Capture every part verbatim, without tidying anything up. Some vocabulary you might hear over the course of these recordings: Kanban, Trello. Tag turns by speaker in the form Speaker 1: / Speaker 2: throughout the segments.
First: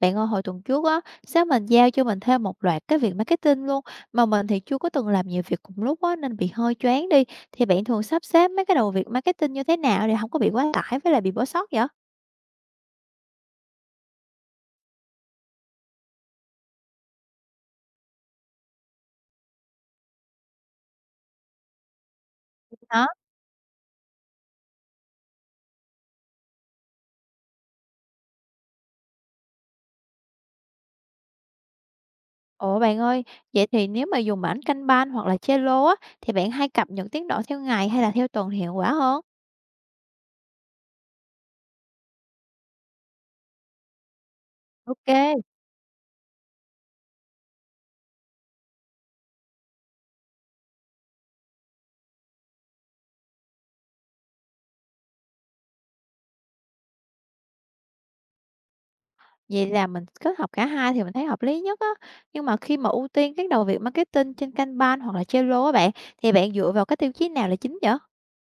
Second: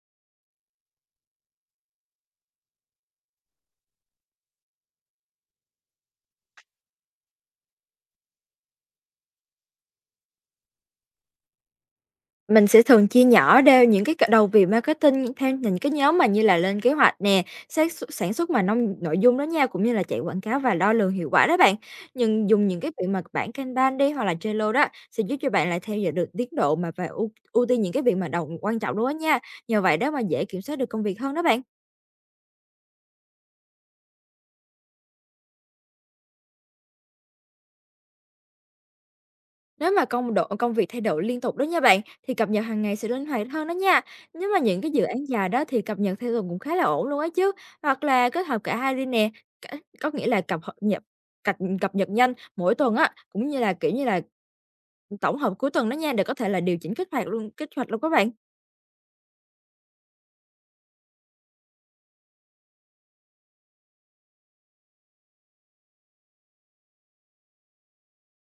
Speaker 1: Bạn ơi, hồi tuần trước á, sếp mình giao cho mình thêm một loạt cái việc marketing luôn, mà mình thì chưa có từng làm nhiều việc cùng lúc á, nên bị hơi choáng đi. Thì bạn thường sắp xếp mấy cái đầu việc marketing như thế nào để không có bị quá tải với lại bị bỏ sót vậy?
Speaker 2: Mình sẽ thường chia nhỏ ra những cái c đầu việc marketing theo những cái nhóm mà như là lên kế hoạch nè, xác xuất sản xuất mà nông nội dung đó nha, cũng như là chạy quảng cáo và đo lường hiệu quả đó bạn. Nhưng dùng những cái việc
Speaker 1: Hả?
Speaker 2: mà bản Kanban đi hoặc là Trello đó sẽ giúp cho bạn lại theo dõi được tiến độ mà và ưu ưu tiên những cái việc mà đầu quan trọng đó nha. Nhờ vậy đó mà dễ kiểm soát được công việc hơn đó bạn.
Speaker 1: Ủa bạn ơi, vậy thì nếu mà dùng bảng Kanban hoặc là Trello á, thì bạn hay cập nhật tiến độ theo ngày hay là theo tuần thì hiệu quả hơn?
Speaker 2: Nếu mà công độ công việc thay đổi liên tục đó nha bạn, thì cập nhật hàng ngày sẽ linh hoạt hơn đó nha. Nếu mà những cái dự án
Speaker 1: Ok,
Speaker 2: dài đó thì cập nhật theo tuần cũng khá là ổn luôn á chứ. Hoặc là kết hợp cả hai đi nè, cả- có nghĩa là cập hợp nhập cập, cập nhật nhanh mỗi tuần á, cũng như là kiểu như là tổng hợp cuối tuần đó nha để có thể là điều chỉnh kích hoạt luôn kích hoạt luôn các bạn.
Speaker 1: vậy là mình kết hợp cả hai thì mình thấy hợp lý nhất á. Nhưng mà khi mà ưu tiên các đầu việc marketing trên Kanban hoặc là Trello á bạn, thì bạn dựa vào cái tiêu chí nào là chính vậy?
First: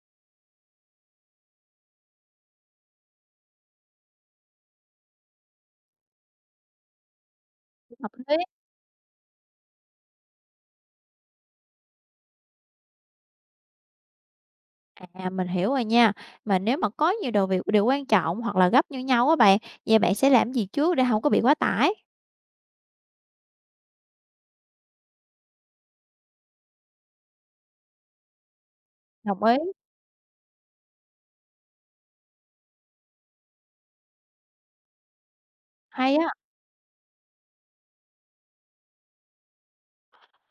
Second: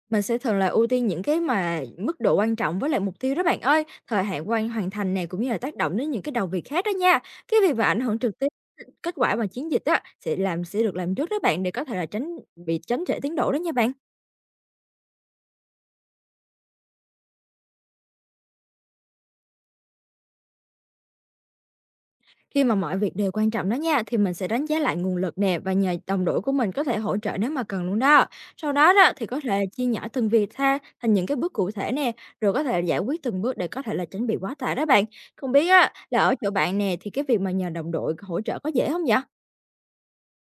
Speaker 2: Mình sẽ thường là ưu tiên những cái mà mức độ quan trọng với lại mục tiêu đó bạn ơi, thời hạn quan hoàn thành này cũng như là tác động đến những cái đầu việc khác đó nha. Cái việc mà ảnh
Speaker 1: Hợp
Speaker 2: hưởng
Speaker 1: lý.
Speaker 2: trực tiếp đến kết quả mà chiến dịch á, sẽ làm sẽ được làm trước đó bạn để có thể là tránh bị tránh trễ tiến độ đó nha bạn.
Speaker 1: À, mình hiểu rồi nha. Mà nếu mà có nhiều đồ việc đều quan trọng hoặc là gấp như nhau á bạn, vậy bạn sẽ làm gì trước để không có bị quá tải?
Speaker 2: Khi mà mọi việc đều quan trọng đó nha, thì mình sẽ đánh giá lại nguồn lực nè và nhờ đồng đội của mình có thể hỗ trợ nếu mà cần luôn đó. Sau đó đó thì có
Speaker 1: Đồng ý.
Speaker 2: thể chia nhỏ từng việc ra thành những cái bước cụ thể nè, rồi có thể giải quyết từng bước để có thể là tránh bị quá tải đó bạn. Không biết á,
Speaker 1: Hay
Speaker 2: là
Speaker 1: á,
Speaker 2: ở chỗ bạn nè thì cái việc mà nhờ đồng đội hỗ trợ có dễ không vậy?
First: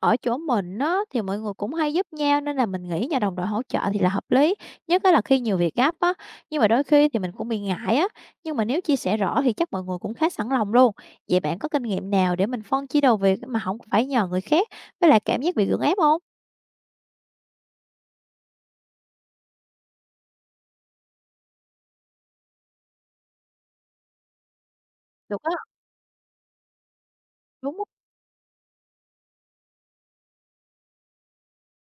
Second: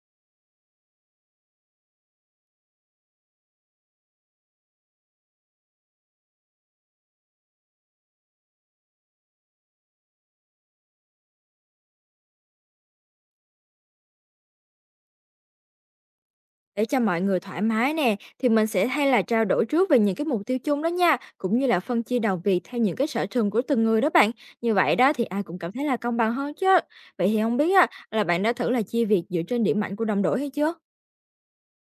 Speaker 1: ở chỗ mình á, thì mọi người cũng hay giúp nhau nên là mình nghĩ nhà đồng đội hỗ trợ thì là hợp lý, nhất á là khi nhiều việc gấp á. Nhưng mà đôi khi thì mình cũng bị ngại á, nhưng mà nếu chia sẻ rõ thì chắc mọi người cũng khá sẵn lòng luôn. Vậy bạn có kinh nghiệm nào để mình phân chia đầu việc mà không phải nhờ người khác, với lại cảm giác bị gượng ép không?
Speaker 2: Để cho mọi người thoải mái nè, thì mình sẽ hay là trao đổi trước về những cái mục tiêu chung đó nha, cũng như là phân chia đầu việc theo những cái sở trường của từng người đó bạn. Như vậy đó thì
Speaker 1: Được
Speaker 2: ai
Speaker 1: á,
Speaker 2: cũng cảm thấy là công bằng hơn chứ. Vậy thì không biết
Speaker 1: đúng.
Speaker 2: á, là bạn đã thử là chia việc dựa trên điểm mạnh của đồng đội hay chưa?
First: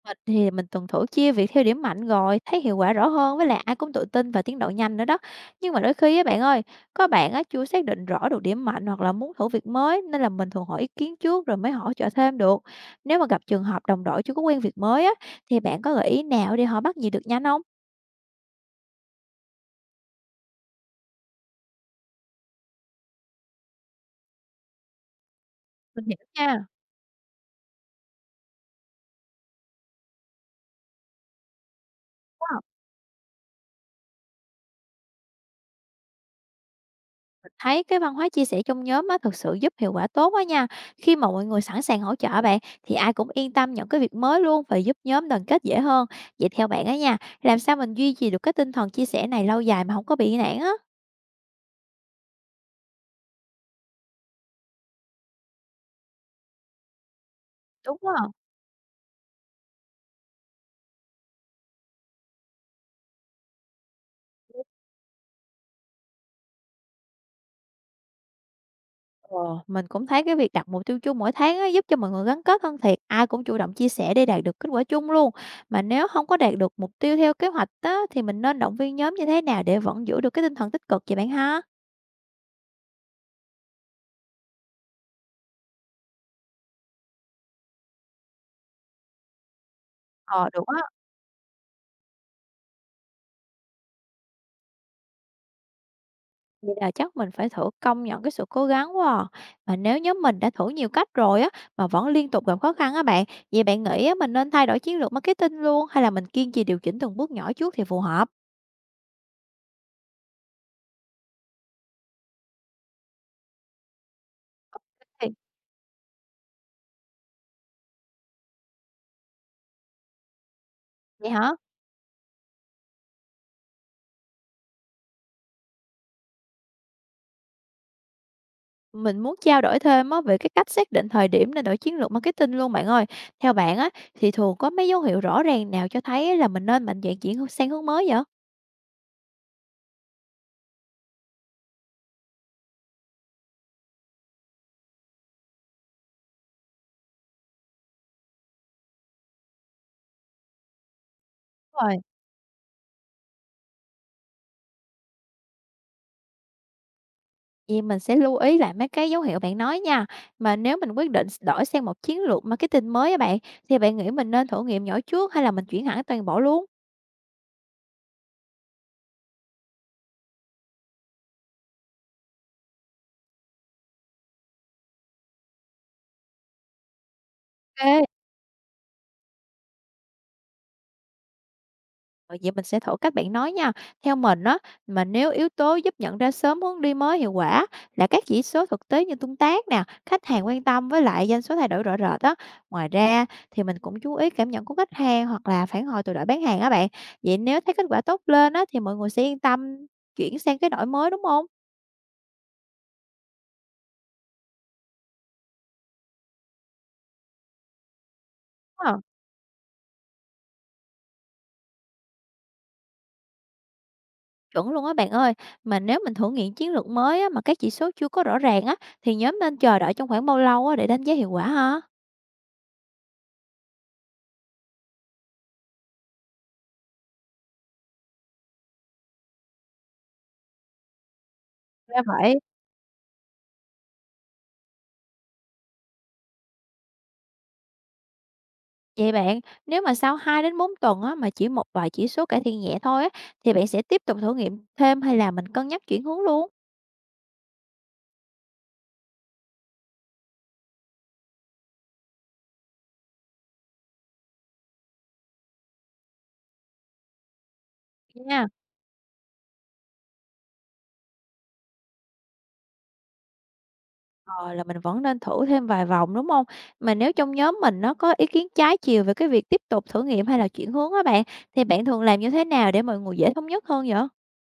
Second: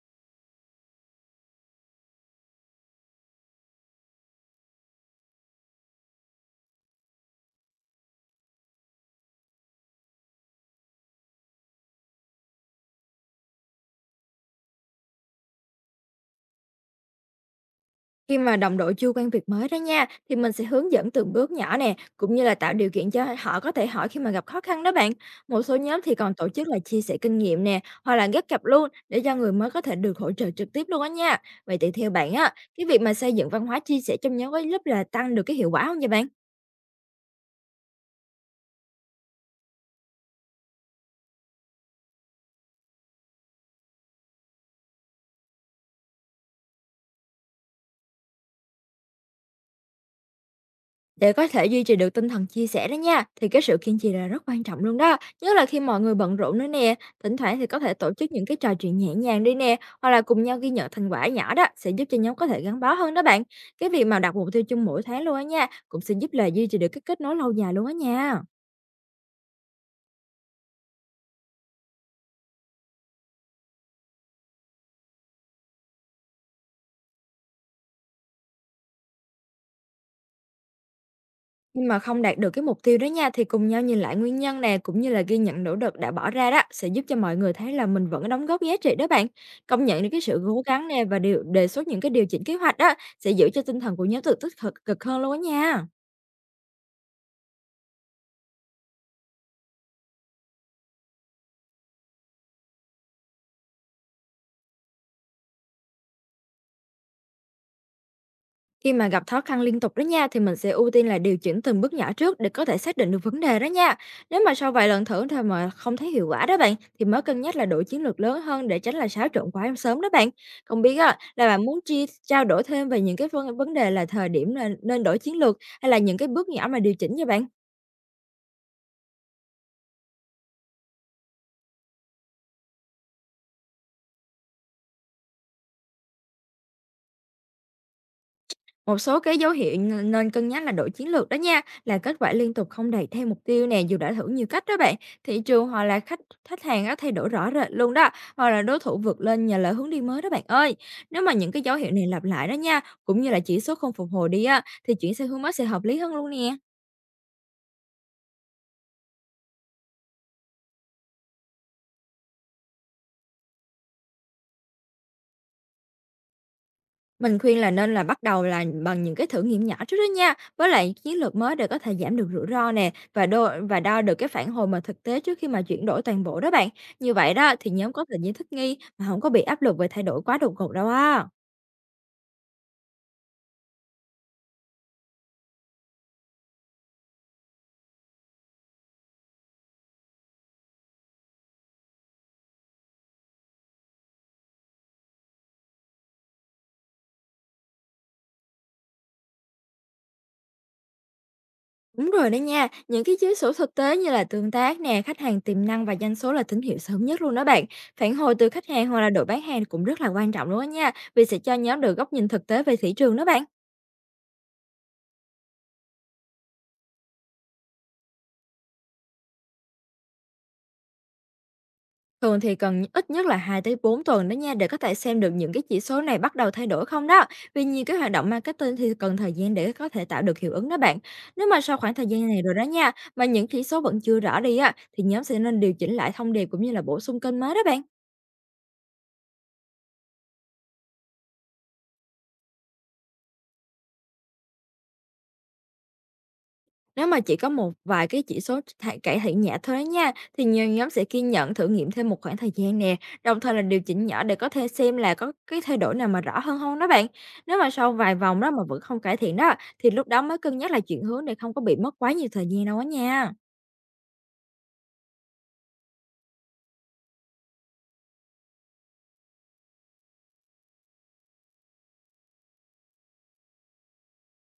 Speaker 1: Mình thì mình tuần thử chia việc theo điểm mạnh rồi, thấy hiệu quả rõ hơn với lại ai cũng tự tin và tiến độ nhanh nữa đó. Nhưng mà đôi khi á bạn ơi, có bạn á chưa xác định rõ được điểm mạnh hoặc là muốn thử việc mới nên là mình thường hỏi ý kiến trước rồi mới hỗ trợ thêm được. Nếu mà gặp trường hợp đồng đội chưa có quen việc mới á thì bạn có gợi ý nào để họ bắt nhịp được nhanh không?
Speaker 2: Khi mà đồng đội chưa quen việc mới đó nha, thì mình sẽ hướng dẫn từng bước nhỏ nè, cũng như là tạo điều kiện cho họ có thể hỏi khi mà gặp khó khăn đó bạn. Một số nhóm
Speaker 1: Mình
Speaker 2: thì
Speaker 1: hiểu
Speaker 2: còn tổ
Speaker 1: nha.
Speaker 2: chức là chia sẻ kinh nghiệm nè, hoặc là ghép cặp luôn để cho người mới có thể được hỗ trợ trực tiếp luôn á nha. Vậy thì theo bạn á, cái việc mà xây dựng văn hóa chia sẻ trong nhóm có giúp là tăng được cái hiệu quả không vậy bạn?
Speaker 1: Thấy cái văn hóa chia sẻ trong nhóm á, thực sự giúp hiệu quả tốt quá nha. Khi mà mọi người sẵn sàng hỗ trợ bạn thì ai cũng yên tâm nhận cái việc mới luôn và giúp nhóm đoàn kết dễ hơn. Vậy theo bạn á nha, làm sao mình duy trì được cái tinh thần chia sẻ này lâu dài mà không có bị nản á?
Speaker 2: Để có thể duy trì được tinh thần chia sẻ đó nha, thì cái sự kiên trì là rất quan trọng luôn đó. Nhất là khi mọi người bận rộn nữa nè, thỉnh thoảng thì có thể
Speaker 1: Đúng
Speaker 2: tổ
Speaker 1: không?
Speaker 2: chức những cái trò chuyện nhẹ nhàng đi nè, hoặc là cùng nhau ghi nhận thành quả nhỏ đó sẽ giúp cho nhóm có thể gắn bó hơn đó bạn. Cái việc mà đặt mục tiêu chung mỗi tháng luôn á nha, cũng sẽ giúp là duy trì được cái kết nối lâu dài luôn á nha.
Speaker 1: Ờ, mình cũng thấy cái việc đặt mục tiêu chung mỗi tháng á, giúp cho mọi người gắn kết hơn thiệt. Ai cũng chủ động chia sẻ để đạt được kết quả chung luôn. Mà nếu không có đạt được mục tiêu theo kế hoạch á, thì mình nên động viên nhóm như thế nào để vẫn giữ được cái tinh thần tích cực vậy bạn ha?
Speaker 2: Nhưng mà không đạt được cái mục tiêu đó nha, thì cùng nhau nhìn lại nguyên nhân nè, cũng như là ghi nhận nỗ lực đã bỏ ra đó, sẽ giúp cho mọi người thấy là mình vẫn đóng góp giá trị đó bạn. Công nhận được cái sự
Speaker 1: Ờ,
Speaker 2: cố
Speaker 1: được á.
Speaker 2: gắng nè và điều đề xuất những cái điều chỉnh kế hoạch đó, sẽ giữ cho tinh thần của nhóm tự tích cực cực hơn luôn á nha.
Speaker 1: Vậy là chắc mình phải thử công nhận cái sự cố gắng quá à. Mà nếu nhóm mình đã thử nhiều cách rồi á mà vẫn liên tục gặp khó khăn á bạn, vậy bạn nghĩ á, mình nên thay đổi chiến lược marketing luôn hay là mình kiên trì điều chỉnh từng bước nhỏ trước thì phù hợp?
Speaker 2: Khi mà gặp khó khăn liên tục đó nha thì mình sẽ ưu tiên là điều chỉnh từng bước nhỏ trước để có thể xác định được vấn đề đó nha. Nếu mà sau vài lần thử
Speaker 1: Thì-
Speaker 2: thôi mà không thấy hiệu quả đó bạn thì mới cân nhắc là đổi chiến lược lớn hơn để tránh là xáo trộn quá sớm đó bạn. Không biết á,
Speaker 1: Vậy
Speaker 2: là
Speaker 1: hả?
Speaker 2: bạn muốn chia trao đổi thêm về những cái vấn vấn đề là thời điểm là nên đổi chiến lược hay là những cái bước nhỏ mà điều chỉnh cho bạn?
Speaker 1: Mình muốn trao đổi thêm á về cái cách xác định thời điểm để đổi chiến lược marketing luôn bạn ơi. Theo bạn á thì thường có mấy dấu hiệu rõ ràng nào cho thấy là mình nên mạnh dạn chuyển sang hướng mới vậy?
Speaker 2: Một số cái dấu hiệu n nên cân nhắc là đổi chiến lược đó nha, là kết quả liên tục không đạt theo mục tiêu nè, dù đã thử nhiều cách đó bạn. Thị trường hoặc là khách khách hàng á thay đổi rõ rệt luôn đó, hoặc là đối thủ vượt lên nhờ là hướng đi mới đó bạn ơi. Nếu mà những cái dấu hiệu
Speaker 1: Rồi.
Speaker 2: này lặp lại đó nha, cũng như là chỉ số không phục hồi đi á, thì chuyển sang hướng mới sẽ hợp lý hơn luôn nè.
Speaker 1: Vậy mình sẽ lưu ý lại mấy cái dấu hiệu bạn nói nha. Mà nếu mình quyết định đổi sang một chiến lược marketing mới á bạn, thì bạn nghĩ mình nên thử nghiệm nhỏ trước hay là mình chuyển hẳn toàn bộ luôn?
Speaker 2: Mình khuyên là nên là bắt đầu là bằng những cái thử nghiệm nhỏ trước đó nha, với lại chiến lược mới để có thể giảm được rủi ro nè và đo và đo được cái phản hồi mà thực tế trước khi mà chuyển đổi toàn bộ đó bạn. Như vậy đó thì nhóm có
Speaker 1: Ok,
Speaker 2: thời gian thích nghi mà không có bị áp lực về thay đổi quá đột ngột đâu á.
Speaker 1: ờ, vậy mình sẽ thử cách bạn nói nha. Theo mình á, mà nếu yếu tố giúp nhận ra sớm hướng đi mới hiệu quả là các chỉ số thực tế như tương tác nè, khách hàng quan tâm với lại doanh số thay đổi rõ rệt á. Ngoài ra thì mình cũng chú ý cảm nhận của khách hàng hoặc là phản hồi từ đội bán hàng á bạn. Vậy nếu thấy kết quả tốt lên á thì mọi người sẽ yên tâm chuyển sang cái đổi mới đúng không?
Speaker 2: Đúng rồi đó nha, những cái chỉ số thực tế như là tương tác nè, khách hàng tiềm năng và doanh số là tín hiệu sớm nhất luôn đó bạn. Phản hồi từ khách hàng hoặc là đội bán hàng cũng rất là quan trọng luôn đó nha, vì sẽ cho nhóm được góc nhìn thực tế về thị trường đó bạn.
Speaker 1: Chuẩn luôn á bạn ơi, mà nếu mình thử nghiệm chiến lược mới á, mà các chỉ số chưa có rõ ràng á, thì nhóm nên chờ đợi trong khoảng bao lâu á, để đánh giá hiệu quả ha?
Speaker 2: Thường thì cần ít nhất là hai tới bốn tuần đó nha để có thể xem được những cái chỉ số này bắt đầu thay đổi không đó. Vì nhiều cái hoạt động marketing thì cần thời gian để có thể tạo được hiệu ứng đó bạn. Nếu mà sau khoảng
Speaker 1: Ra
Speaker 2: thời gian
Speaker 1: vậy.
Speaker 2: này rồi đó nha, mà những chỉ số vẫn chưa rõ đi á thì nhóm sẽ nên điều chỉnh lại thông điệp cũng như là bổ sung kênh mới đó bạn.
Speaker 1: Vậy bạn, nếu mà sau hai đến bốn tuần á, mà chỉ một vài chỉ số cải thiện nhẹ thôi á, thì bạn sẽ tiếp tục thử nghiệm thêm hay là mình cân nhắc chuyển hướng luôn?
Speaker 2: Nếu mà chỉ có một vài cái chỉ số thải cải thiện nhẹ thôi đó nha, thì nhiều nhóm sẽ kiên nhẫn thử nghiệm thêm một khoảng thời gian nè, đồng thời là điều chỉnh nhỏ để có thể xem là có cái thay đổi nào mà rõ hơn không đó bạn. Nếu mà sau vài vòng
Speaker 1: Nha,
Speaker 2: đó mà vẫn không cải thiện đó, thì lúc đó mới cân nhắc là chuyển hướng để không có bị mất quá nhiều thời gian đâu á nha.
Speaker 1: ờ, là mình vẫn nên thử thêm vài vòng đúng không? Mà nếu trong nhóm mình nó có ý kiến trái chiều về cái việc tiếp tục thử nghiệm hay là chuyển hướng á bạn, thì bạn thường làm như thế nào để mọi người dễ thống nhất hơn vậy?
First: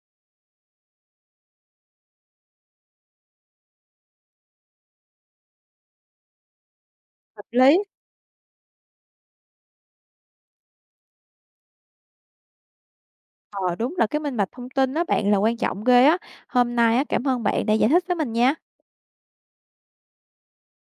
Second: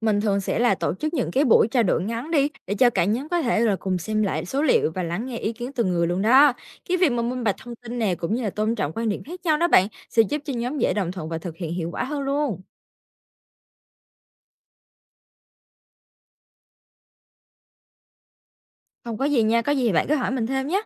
Speaker 2: Mình thường sẽ là tổ chức những cái buổi trao đổi ngắn đi, để cho cả nhóm có thể là cùng xem lại số liệu và lắng nghe ý kiến từ người luôn đó. Cái việc mà minh
Speaker 1: Hợp
Speaker 2: bạch thông
Speaker 1: lý.
Speaker 2: tin nè, cũng như là tôn trọng quan điểm khác nhau đó bạn, sẽ giúp cho nhóm dễ đồng thuận và thực hiện hiệu quả hơn luôn.
Speaker 1: Ờ, đúng là cái minh bạch thông tin đó bạn là quan trọng ghê á. Hôm nay á, cảm ơn bạn đã giải thích với mình nha.
Speaker 2: Không có gì nha, có gì thì bạn cứ hỏi mình thêm nhé.